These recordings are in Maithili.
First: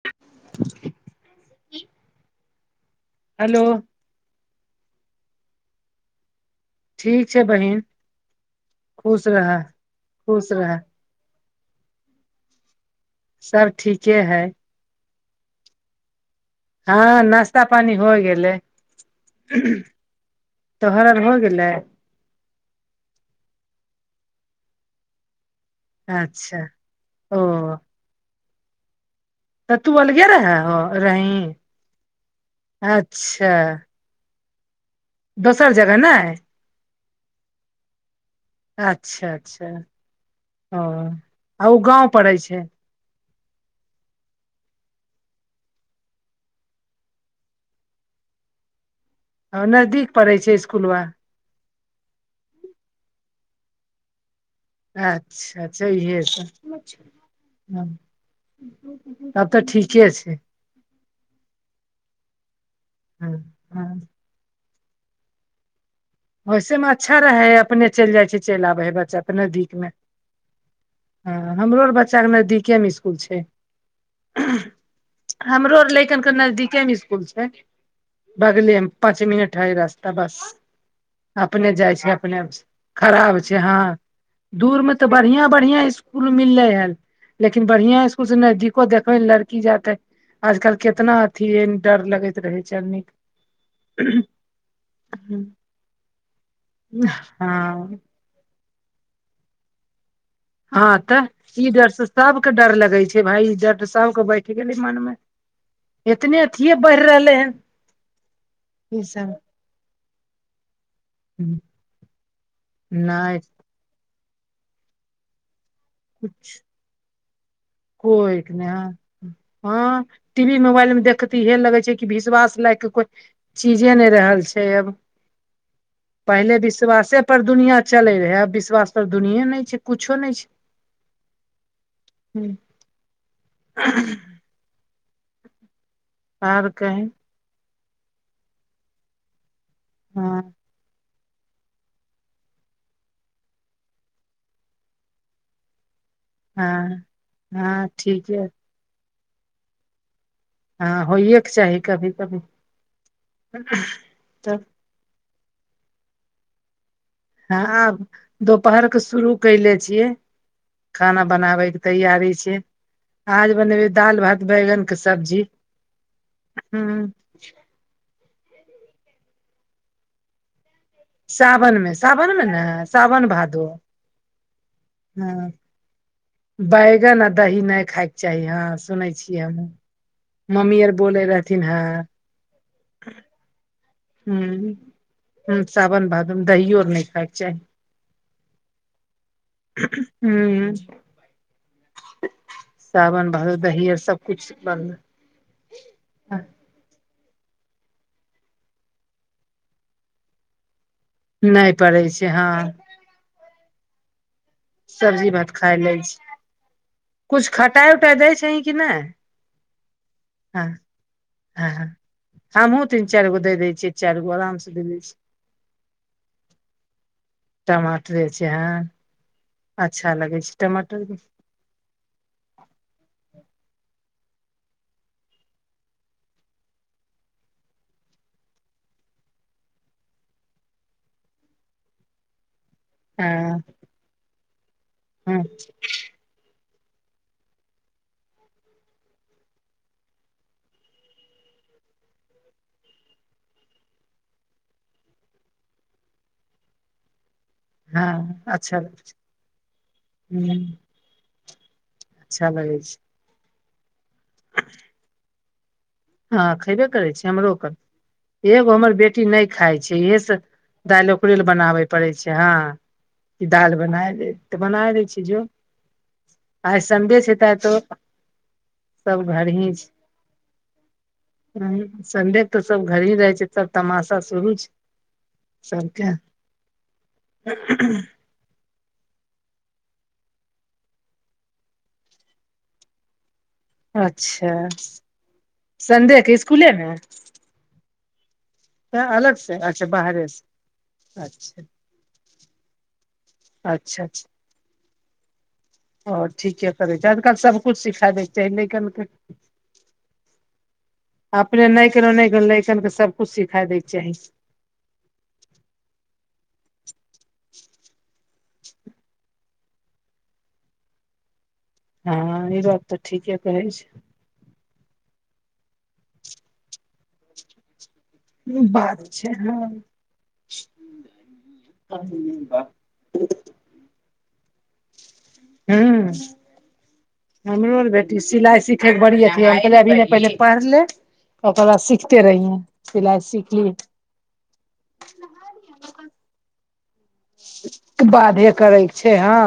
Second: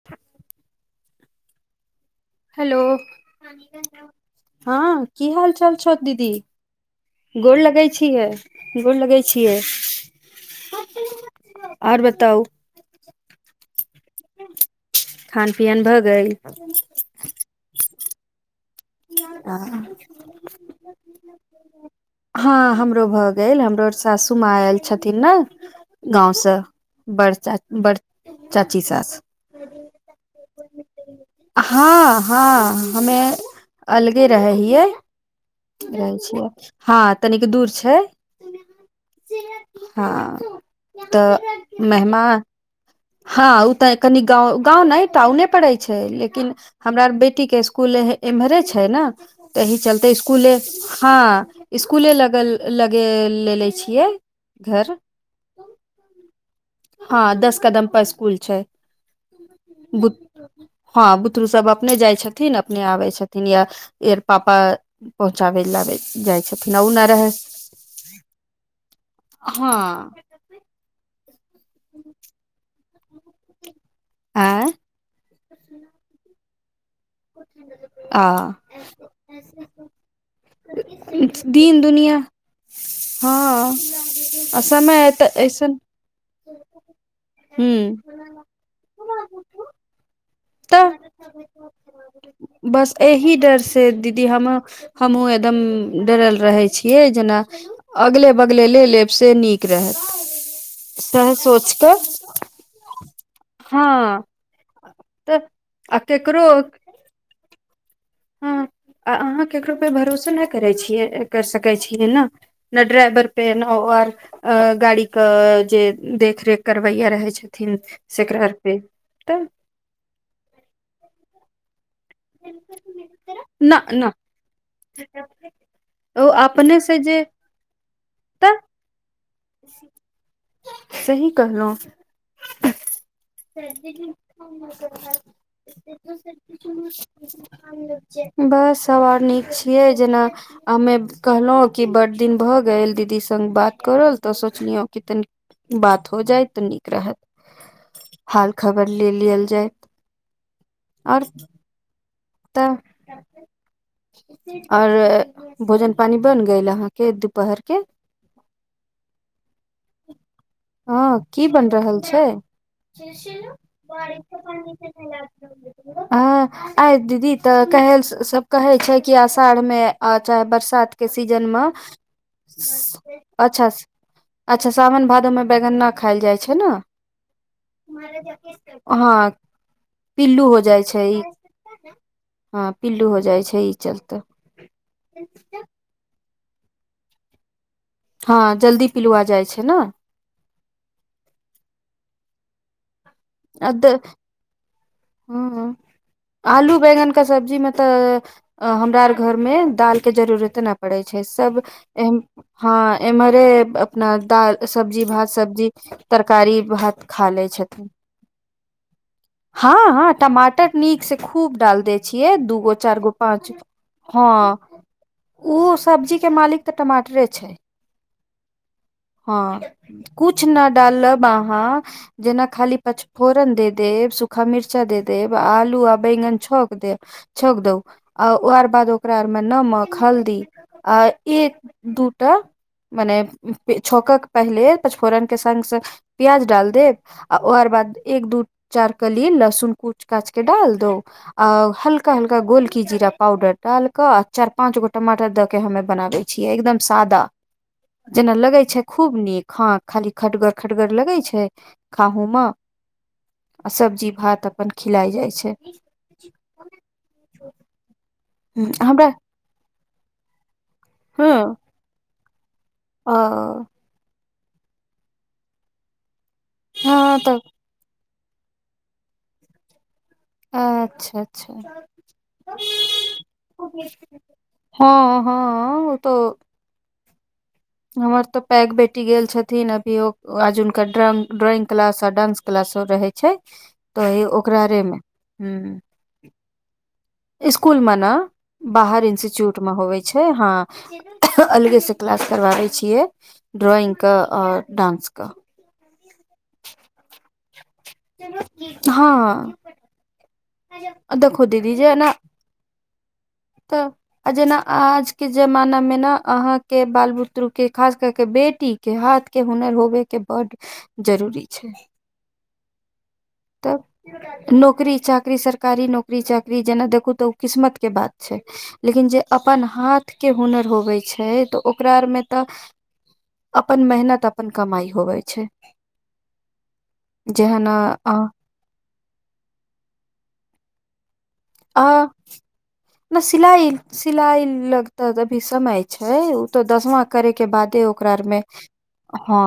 [inaudible] [inaudible] हेलो हेलो हँ की हाल चाल छौ दीदी ठीक छै गोर बहिन लगै छियै गोर लगै खुश रह छियै खुश रह आओर बताउ सब ठीके हय खान पियन भऽ गेल हँ नास्ता पानि होइ गेलै तोहर आर हो गेलै हँ हमरो भऽ गेल हमरो और सासू माँ आयल छथिन नऽ गाँवसँ अच्छा बड़ ओ चा बड़ चाची सास तऽ तू अलगे रहेहो रही हँ हँ हमे अच्छा अलगे रहै हिये दोसर जगह रहै नहि छियै हँ तनिक दूर छै अच्छा अच्छा हँ ओ तऽ आ ओ गाँव पड़ै मेहमान छै हँ उ तऽ कनीक गाँव गाँव नहि टाउने पड़ैत छै लेकिन हमरा बेटी के स्कूल एम्हरे छै ने आ तहि नजदीक चलते पड़ै स्कूले छै स्कुलबा हँ स्कूले लगल लगे लेे ले छियै घर अच्छा अच्छा जैहे तऽ हँ दस कदम पर स्कूल छै तब तऽ ठीके बु छै हँ बुतरू सभ अपने जाइ छथिन, अपने आबै ह छथिन, या? ह एर पापा पहुँचाबै लाथिन। वैसेमे अच्छा रहै हऽ, अपने चलि जाइ छी, चलि आबै हइ, बच्चा अपने हँ दिकमे। हँ, हमरो आर बच्चाके नजदीकेमे स्कूल छै। आँय हमरो आर लइकनके नजदीके। आ बगलेमे पाँच मिनटकऽ रास्ता बस। अपने दिन जाइ छै, दुनिया अपने अबै छै, खराब छै हँ। आ दूरमे तऽ समय बढ़िया ऐसन बढ़िया अछि। स्कूल मिलले हऽ, लेकिन हूँ बढ़ियाँ स्कूलसँ ने देखबे लड़की जाते। आजकल तऽ केतेक अथी डर लगैत रहै छै बस आदमीके। एहि डर से दीदी हम हमहुँ एकदम। डरल रहै छियै, जेना हँ अगल बगल लऽ लेब, से नीक रहत। हँं तऽ सएह ई सोच डर सँ कऽ सभके डर लगै छै, भाई। डर हँ सभके बैसल छै। तऽ आ केकरो इतने अथी बढ़ रहल छै। हँ अहाँ केकरो पर भरोसा नहि करै छियै। कर सकै छियै ने, ड्राइवर नहि पर नहि, गाड़ीके जे कुछ देखरेख करबैयऽ रहै छथिन कोइ सेक्रेटरी नहि तऽ। हँ टीवी मोबाइलमे देखिते इएह लगै छै। कि विश्वास नामक कोइ न चीजे नहि न रहल छै आब। ओ पहिने अपने से विश्वास जे पर दुनिया चलैत रहै, तऽ आब विश्वास पर दुनिया नहि छै, किछो नहि छै। सही कहलहुँ। दर तऽ क ल आर कही [unintelligible] बस, सभ आर नीक छियै जेना। हँ हमरा कहलहुँ कि बड़ दिन भऽ गेल दीदीसँ बात केने, तऽ सोचलहुँ कि तनि बात भऽ जाइत तऽ नीक हँ रहत, हँ ठीक य हाल खबर लऽ लेल जाइत। हँ, होइके चाही कभी। कभी तऽ तब आओर भोजन पानी बन गेल अहाँके? दुपहर के हँ, दुपहरके शुरू कऽ लेलियै। हँ, की बनि रहल छै? आज बनेबै दाल भात बैगन के सब्जी हँ, ह आय दीदी। तऽ कहल सभ कहै छै कि आषाढ़मे, चाहे बरसातमे। के सीजनमे सावन मे सावन मे ने सावन भादो अच्छा? अच्छा सावन भादो में हँ, बैगन न खायल जाइ छै ने बैगन आ दही नहि खायके चाही हँ। सुनै हँ छियै। पिल्लू हो जाइ छै ई। है हँ पिल्लू हो जाइ छै। ई चलते हँ हँ, सावन भादवमे दही आर नहि खायके चाही। हँ, जल्दी पिलुआ जाइ छै ने। हँ, सावन भादवमे दही आओर सभ किछु बन्द। ह [inaudible] आलू बैगनके सब्जीमे तऽ हमरा आर घरमे दालके जरूरत ने। पड़ै छै सभ, नहि पड़ै छै हँ, एम्हरे। अपना दाल, सब्जी, भात, सब्जी खाय लै छी तरकारी, भात खा लै कुछ छथिन। खटाइ उटाइ दै छही कि नहि हँ हँ, हँ टमाटर नीकसँ खूब हँ डाल हँ दै छियै दू गो, हमहूँ तीन चारि गो, पाँच दे गो। दै चारि गो आरामसँ दऽ। ओहि सब्जीके मालिक तऽ टमाटरे छै। टमाटरे छै हँ। हँ, अच्छा लगै किछु छै नहि टमाटर डालब अहाँ, जेना खाली पच फोरन दऽ देब, सूखा मिरचा दऽ देब, आलू आ बैंगन छौंक दऽ देब। छौंक दऽ आ ओकर बाद ओकरामे नमक हल्दी। आ एक दू‌ टा मने हँ छौंकक पहिले पचफोरन के हँ संग संग प्याज डाल देब आ ओकर बाद एक दू चार कली लहसुन कूच काच के डाल दो आ हल्का हल्का गोलकी जीरा पाउडर डाल के आ चार पाँच गो टमाटर दऽ के हमे बनावै छियै एकदम सादा जेना हँ लगै अच्छा छै खूब नीक हँ खाली खटगर हूँ खटगर लगै छै खाहू मे अच्छा लगै छै आ सब्जी भात अपन खिलाय जाइ छै हँ खैबे करै छै हमरो पर हुं, एगो हमर हमरा बेटी नहि खाय छै इहे सब दालि हँ ओकरे ले बनाबे पड़ै छै हँ ओ दालि बना देब तऽ बनाइ दै छै जो आइ सन्डे छै तऽ आइ त सब घर ही छै अच्छा संडे के तऽ सब घरही रहै छै सब तमाशा शुरू छै हँ हँ ओ सबके तऽ हमर तऽ पैग बेटी गेल छथिन अभी आज हुनका ड्रॉइंग ड्रॉइंग क्लास आ डांस क्लासो रहै छै तऽ अच्छा ओकरारे मे ह संडेके स्कूल मे स्कूल मे ना बाहर अलग से इंस्टिच्यूट मे अच्छा होवै छै बाहरे से हँ अच्छा अलगे से क्लास करबाबे छियै ड्रॉइंग के और डांस के ओ ठीके करै छै आजकल सभकिछु सिखा दयके चाही लैकन के हँ देखो अपने दीदी नहि जे ने [unintelligible] सबकुछ सिख तब आ जेना आजके जमाना मे ने अहाँके बाल बुतरूके खास करके के बेटी के हाथ के हुनर होबे के बड्ड जरूरी छै हँ ई बात तऽ ठीके कहै तऽ छियै नौकरी चाकरी सरकारी नौकरी चाकरी जेना देखू तऽ ओ किस्मत के बात बात लेकिन जे छै अपन हँ हाथ के हुनर होबै छै तऽ ओकरा आरमे तऽ ह [inaudible] अपन मेहनत अपन कमाइ होबे हूँ जेहन हमरो और अ बेटी सिलाइ सिख फेर बड़ी अथि हम कहले अभी ने पहिल पढ़ि ले ओकर बाद अआ सिखते रहिहे नहि सिख ली सिलाइ सिलाइ लग तऽ अभी समय छै तो दसमा करे के बादे ओकरा आर मे बाधे करैके छै हँ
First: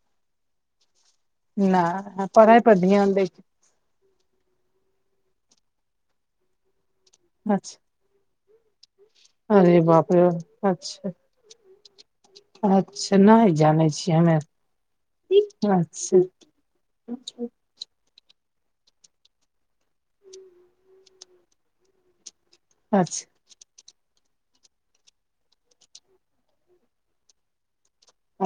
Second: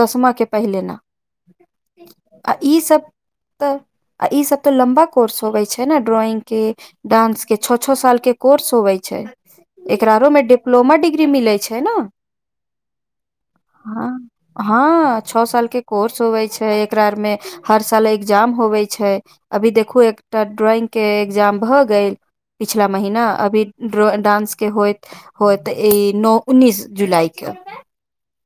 दसमा के पहिले न नहि पढ़ाइ पर ध्यान दै तब आ ई सब तऽ लम्बा कोर्स होबे छै ने ड्रॉइंग के डांस के छौ अच्छा छौ साल के कोर्स होवै छै अरे बाप एकरा रे आरो मे डिप्लोमा अच्छा डिग्री मिलै छै ने अच्छा नहि जानै छियै हँ हमे हँ छौ साल के कोर्स अच्छा होवै छै एकरा आर मे हर साल एग्जाम होवे छै अभी देखू एकटा ड्रॉइंग के एग्जाम भऽ गेल पिछला अच्छा महीना अभी डांस के होइत होइत ई नओ उन्नीस जुलाई के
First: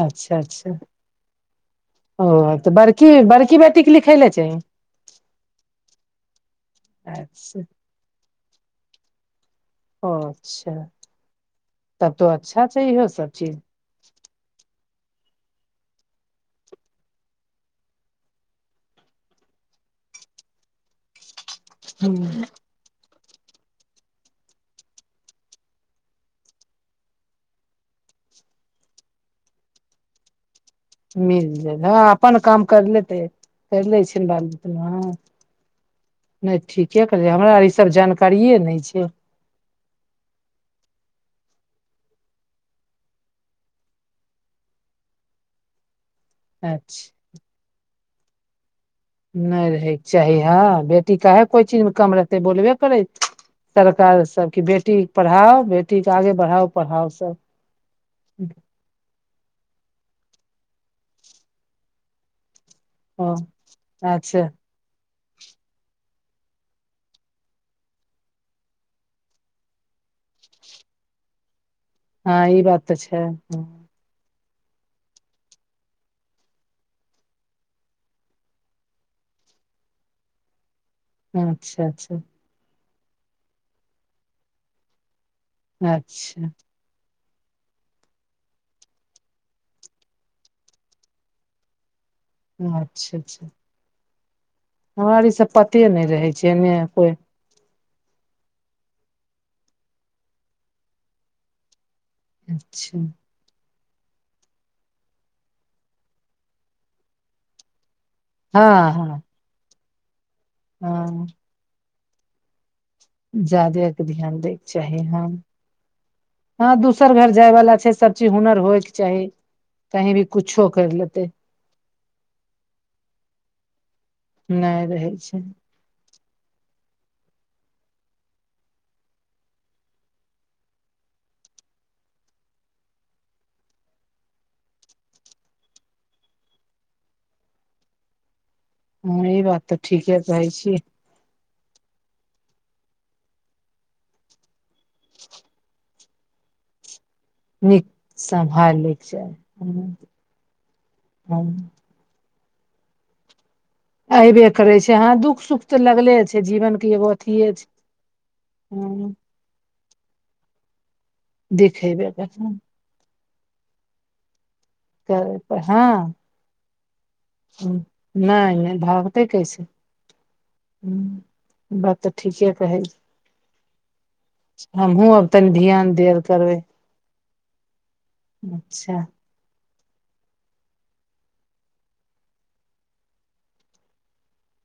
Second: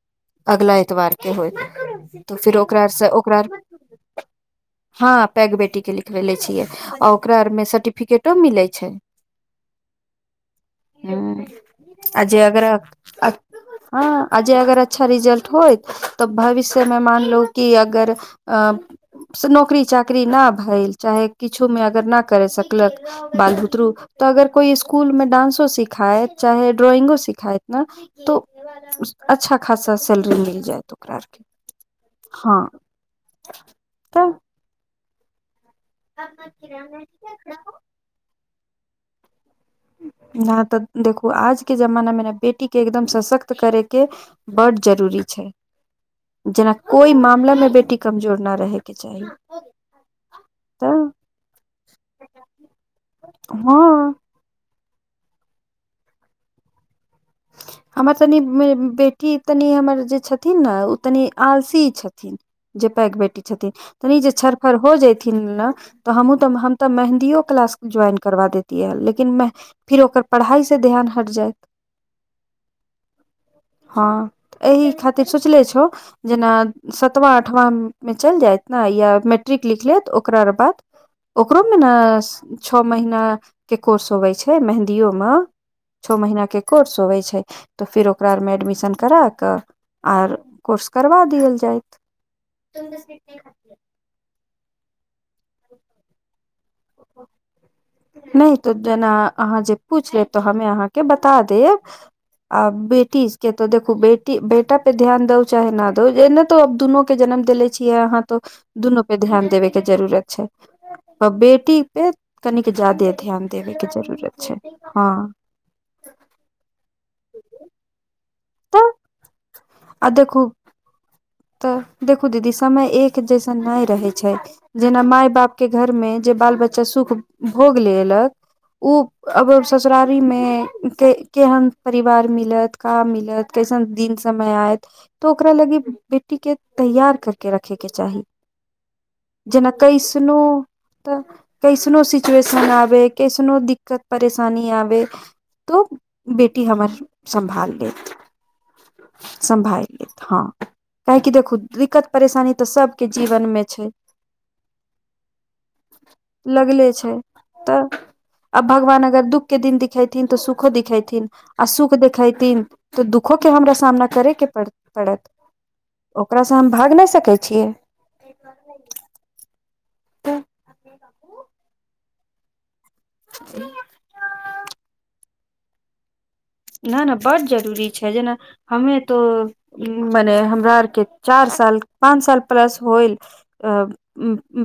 अच्छा अच्छा अगला एतवार के होयत तऽ फेर ओ ओकरा बड़की आरसे ओकरा बड़की बेटीके लिखै लए चाही हँ पैघ बेटीके लिखबेेले छियै आ ओकरा अच्छा आरमे सर्टिफिकेटो मिलै छै ओ अच्छा हूम्म तब आ तो जे अच्छा अगर छै इहो सब हँ आ जे अगर अच्छा रिजल्ट होइत तऽ भविष्य मे मानलियौ कि अगर से नौकरी चाकरी न भइल चाहे किछोमे अगर न चीज करै सकलक बाल बुतरू तऽ अगर कोइ स्कूलों मे डांसौ सिखाएत चाहे ड्रॉइंगो सिखाएत न तऽ अच्छा खासा सैलरी मिल जाएत ओक मिल जाइ हँ अपन काम कर लेतै कर लै छै तऽ बाल बुतरु हँ नहि, ठीकसँ करियै हमरा, आर ई सभ जानकारीए नहि छै। न तऽ देखू, आजुक जमाना मे ने बेटीके एकदम सशक्त करेके चाही। बड्ड जरूरी छै, जेना अच्छा कोनो मामिलामे बेटी कमजोर नहि रहै। नहि रहैके चाही हँ। तऽ बेटी किएक कोनो चीजमे कम रहतै, बोलबे करै। हँ सरकारो तऽ कहै छै बेटी पढ़ाओ, बेटीकेँ आगाँ बढ़ाओ, पढ़ाओ सभ। हमर जे बेटी छथिन ने, ओ तनि आलसी छथिन। जे पैघ ओ बेटी छथिन ने, ओ तनि अच्छा छरफर हो जाइत छथिन। तऽ हमहूँ तऽ मेहन्दी क्लास ज्वाइन करबा दैती, लेकिन फेर ओकर पढ़ाइसँ ध्यान हटि जायत। हँ ई बात तऽ छै। हँ, एहि खातिर सोचले छियौ। जेना सातवाँ आठवाँमे चलि जायत ने, या मैट्रिक लिख लेत, ओकरा बाद। ओकरोमे अच्छा ने अच्छा छओ महीनाक कोर्स होइत छै, मेहन्दीमे। छओ अच्छा महीनाक कोर्स होइत छै तऽ फेर ओकरामे एडमिशन करा कऽ आर कोर्स करबा देल जाय। अच्छा अच्छा हमरा ई सभक पते नहि रहै छै, एना कोनो। नहि, तऽ जेना अहाँ जे पूछ लेब, तऽ हम अहाँकेँ बता देब। आ अच्छा बेटी स के तऽ देखू, बेटी बेटा पर ध्यान दै छी कि नहि। एहन तऽ आब दुनूकेँ जन्म देने छियै अहाँ। तऽ हँ दुनू पर हँ ध्यान देबऽके जरूरत छै, हँ आ बेटी पर तऽ विशेष ध्यान देबऽके चाही। कनि बेसी ध्यान देबऽके जादे के जरूरत ध्यान छै दैके चाही हँ। हँ, दोसर घर जाय वाला छै, तेँ सभ चीजक हुनर होए तऽ के चाही, आ कतौ देखू किछुओ कमी नहि रहबाक चाही। करलेतै तऽ देखू दीदी, समय एक्के जकाँ नहि रहै छै, नहि जेना रहै माय छै बापकेँ। घरमे जे बाल बच्चा सुख भोगि लेलक ओ आब ससुरारीमे केहन परिवार मिलैत। का मिलतै, कैसन दिन समय अयतै तऽ ओकरा लेल बेटीकेँ तैयार कऽ कऽ रखऽके चाही। हँ, ई बात जेना तऽ ठीके कैसनो कहै छियै। तऽ कैसनो परिस्थिति आबै, कैसनो दिक्कत परेशानी आबै [unintelligible] तो बेटी हमर सम्हारि नीक लेत, सम्हारि लैके चाही हँ सम्हारि लेत हँ। किएक तँ देखू, हँ, दिक्कत परेशानी तऽ सभक जीवनमे छै। ऐबे करै छै हँ, दुःख सुख तऽ लगले रहै छै, लगले जीवनकेँ छै एकरंग नहि होइत छै। तऽ अब भगवान हँ अगर दुःखके दिन देखेथिन तऽ सुखो देखेथिन, आ सुखके दिन दिखेबे देखेथिन तऽ करै दुःखो देखेथिन। तऽ दुःखोकेँ हमरा सामना करऽके पड़तै आब। हँ ओहिसँ हम भाग नहि सकै छियै। नहि, नहि भागतै, कैसै ठीके कहै छियै। [unintelligible] हमहूँ आब तनि ध्यान देबऽ करबै। नहि, बड्ड जरूरी छै, जेना हम अच्छा तऽ ओ मने हमरासँ चारि पाँच साल प्लस होयत।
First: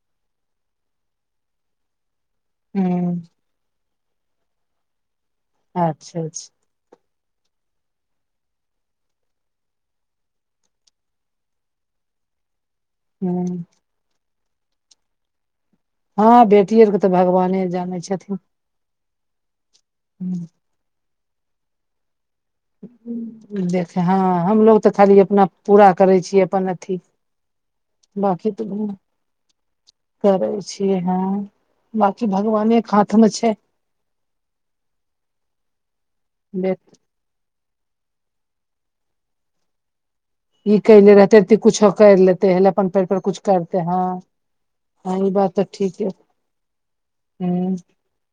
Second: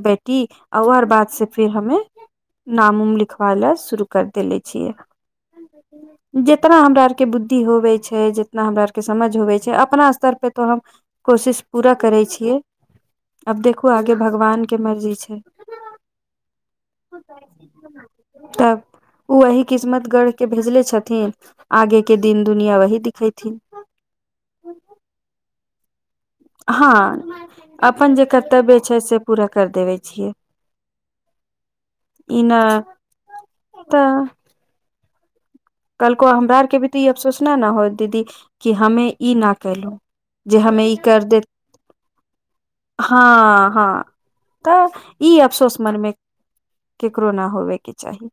बेटीकेँ बादसँ फेर हम नाम हूँ लिखेबा लेल शुरू कऽ देने छियै। अच्छा अच्छा जतेक हमरा आरकेँ बुद्धि होइ छै, जतेक हमरा आरकेँ समझ होइ छै, अपना स्तर पर तऽ हम कोशिश पूरा करै छियै, हूँ आब देखू, आगाँ भगवानकेँ मर्जी छै। हँ बेटी आरके तऽ भगवाने जानै छथिन तब ओ एही किस्मत गढ़ि हूँ, कऽ पठौने छथिन, आगाँके दिन दुनिया ओही देखेथिन। देखे हँ, हमसभ तऽ खाली अपन पूरा करै छियै। [unintelligible] हँ अपन जे बाकी तऽ कर्तव्य छै से पूरा कर देबे छियै करै छियै हँ। बाकी ई न भगवानक हाथमे छै। काल्हि हमरा बे आरकेँ ई अफसोस नहि होयत, दीदी, जे हम ई नहि कऽ सकलहुँ। ई कऽ लेने रहितहुँ तऽ किछुओ करि लेने रहितहुँ हे, अपन पैर पर हँ किछु हँ करितहुँ। तऽ ई अफसोस मोनमे केकरो नहि ह होयबाक चाही।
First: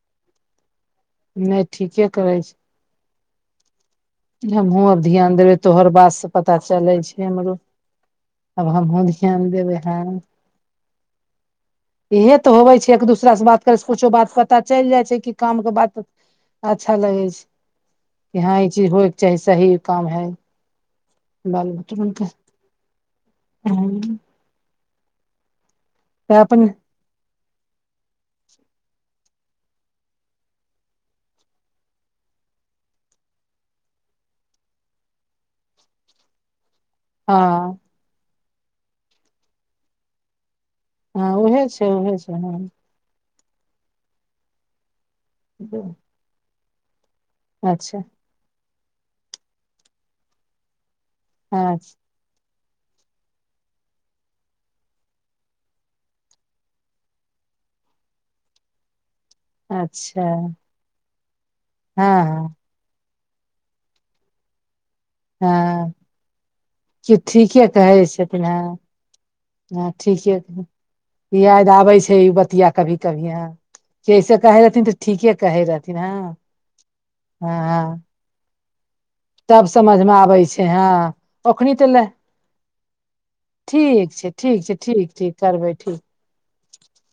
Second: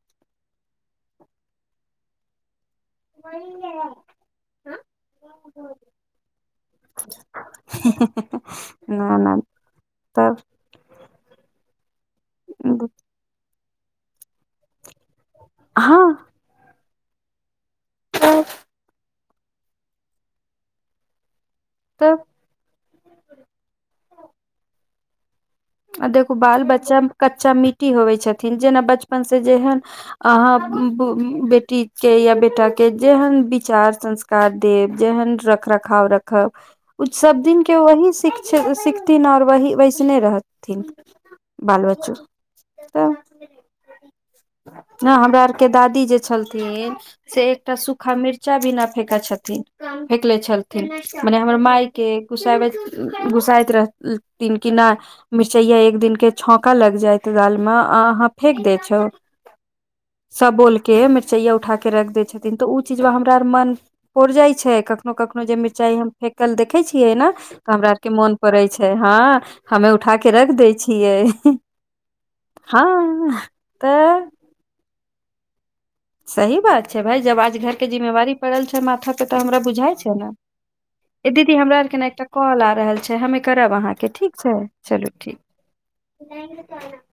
नहि ठीके कहे छै। [unintelligible] हमहूँ आब तोहर बात पर ध्यान देबै। आब हमहूँ न न ध्यान देबै हँ। तब इएह तऽ होइ छै, एक दोसरासँ बात करै छी, पूछै छी, तऽ बहुत बात पता चलि जाइ छै जे कामके बात हँ छै। अच्छा लगै छै कि तब हँ, ई चीज होय। चाहे सही काम हइ बाल। तब हँ आ देखू, बाल अपन बच्चा कच्चा माटि होइत छथिन, जेना बचपन सँ जेहन। अहाँ बेटीके या बेटाके जेहन विचार संस्कार कार देब, जेहन विचार, संस्कार आ रख रखाव। सभ दिन हँ ओ सीखैत छथि आओर ओहिना वैसने रहैत छथि। हँ उहे बाल छै बच्चा उहे छै हँ तऽ नहि हमरा। जे दादी छलथिन, से एकटा अच्छा सूखा मिरच। चाभी नहि फेकैत छथिन, फेकले छलथिन, मने हमर अच्छा मायके। घुसैत घुसबैत रहथिन कि नहि? मिरचाइ एक दुइटा छौंका लागि दालमे अहाँ फेक दैत छौ। अच्छा सभ बोलि कऽ मिरचाइ उठा कऽ रखि दैत हँ छथिन तऽ ओ। चीज हमरा आर मोन पड़ि जाइ छै क। कखनो कखनो जे हँ मिरचाइ हम फेकल देखैत छी कि ने, ठीके तऽ हमरा कहै आरके मोन छथिन पड़ै हँ छै हँ। हँ उठा के ठीके रख दै छियै याद आबै छै ई बतिया, हँ कखनो कखनो एतय तऽ केना? कहैत रहथिन तऽ ठीके कहैत रहथिन। हँ सही बात छै भाय, जखन आज घरक हँ जिम्मेवारी माथ पर तब पड़ल छै। समझमे आबै छै हँ ई दीदी, ओखनी हमरा तऽ आरके ल एको कॉल नहि आबि रहल छै, हमे करब अहाँके। ठीक छै ठीक छै, ठीक ठीक करबै, ठीक। कह [unintelligible]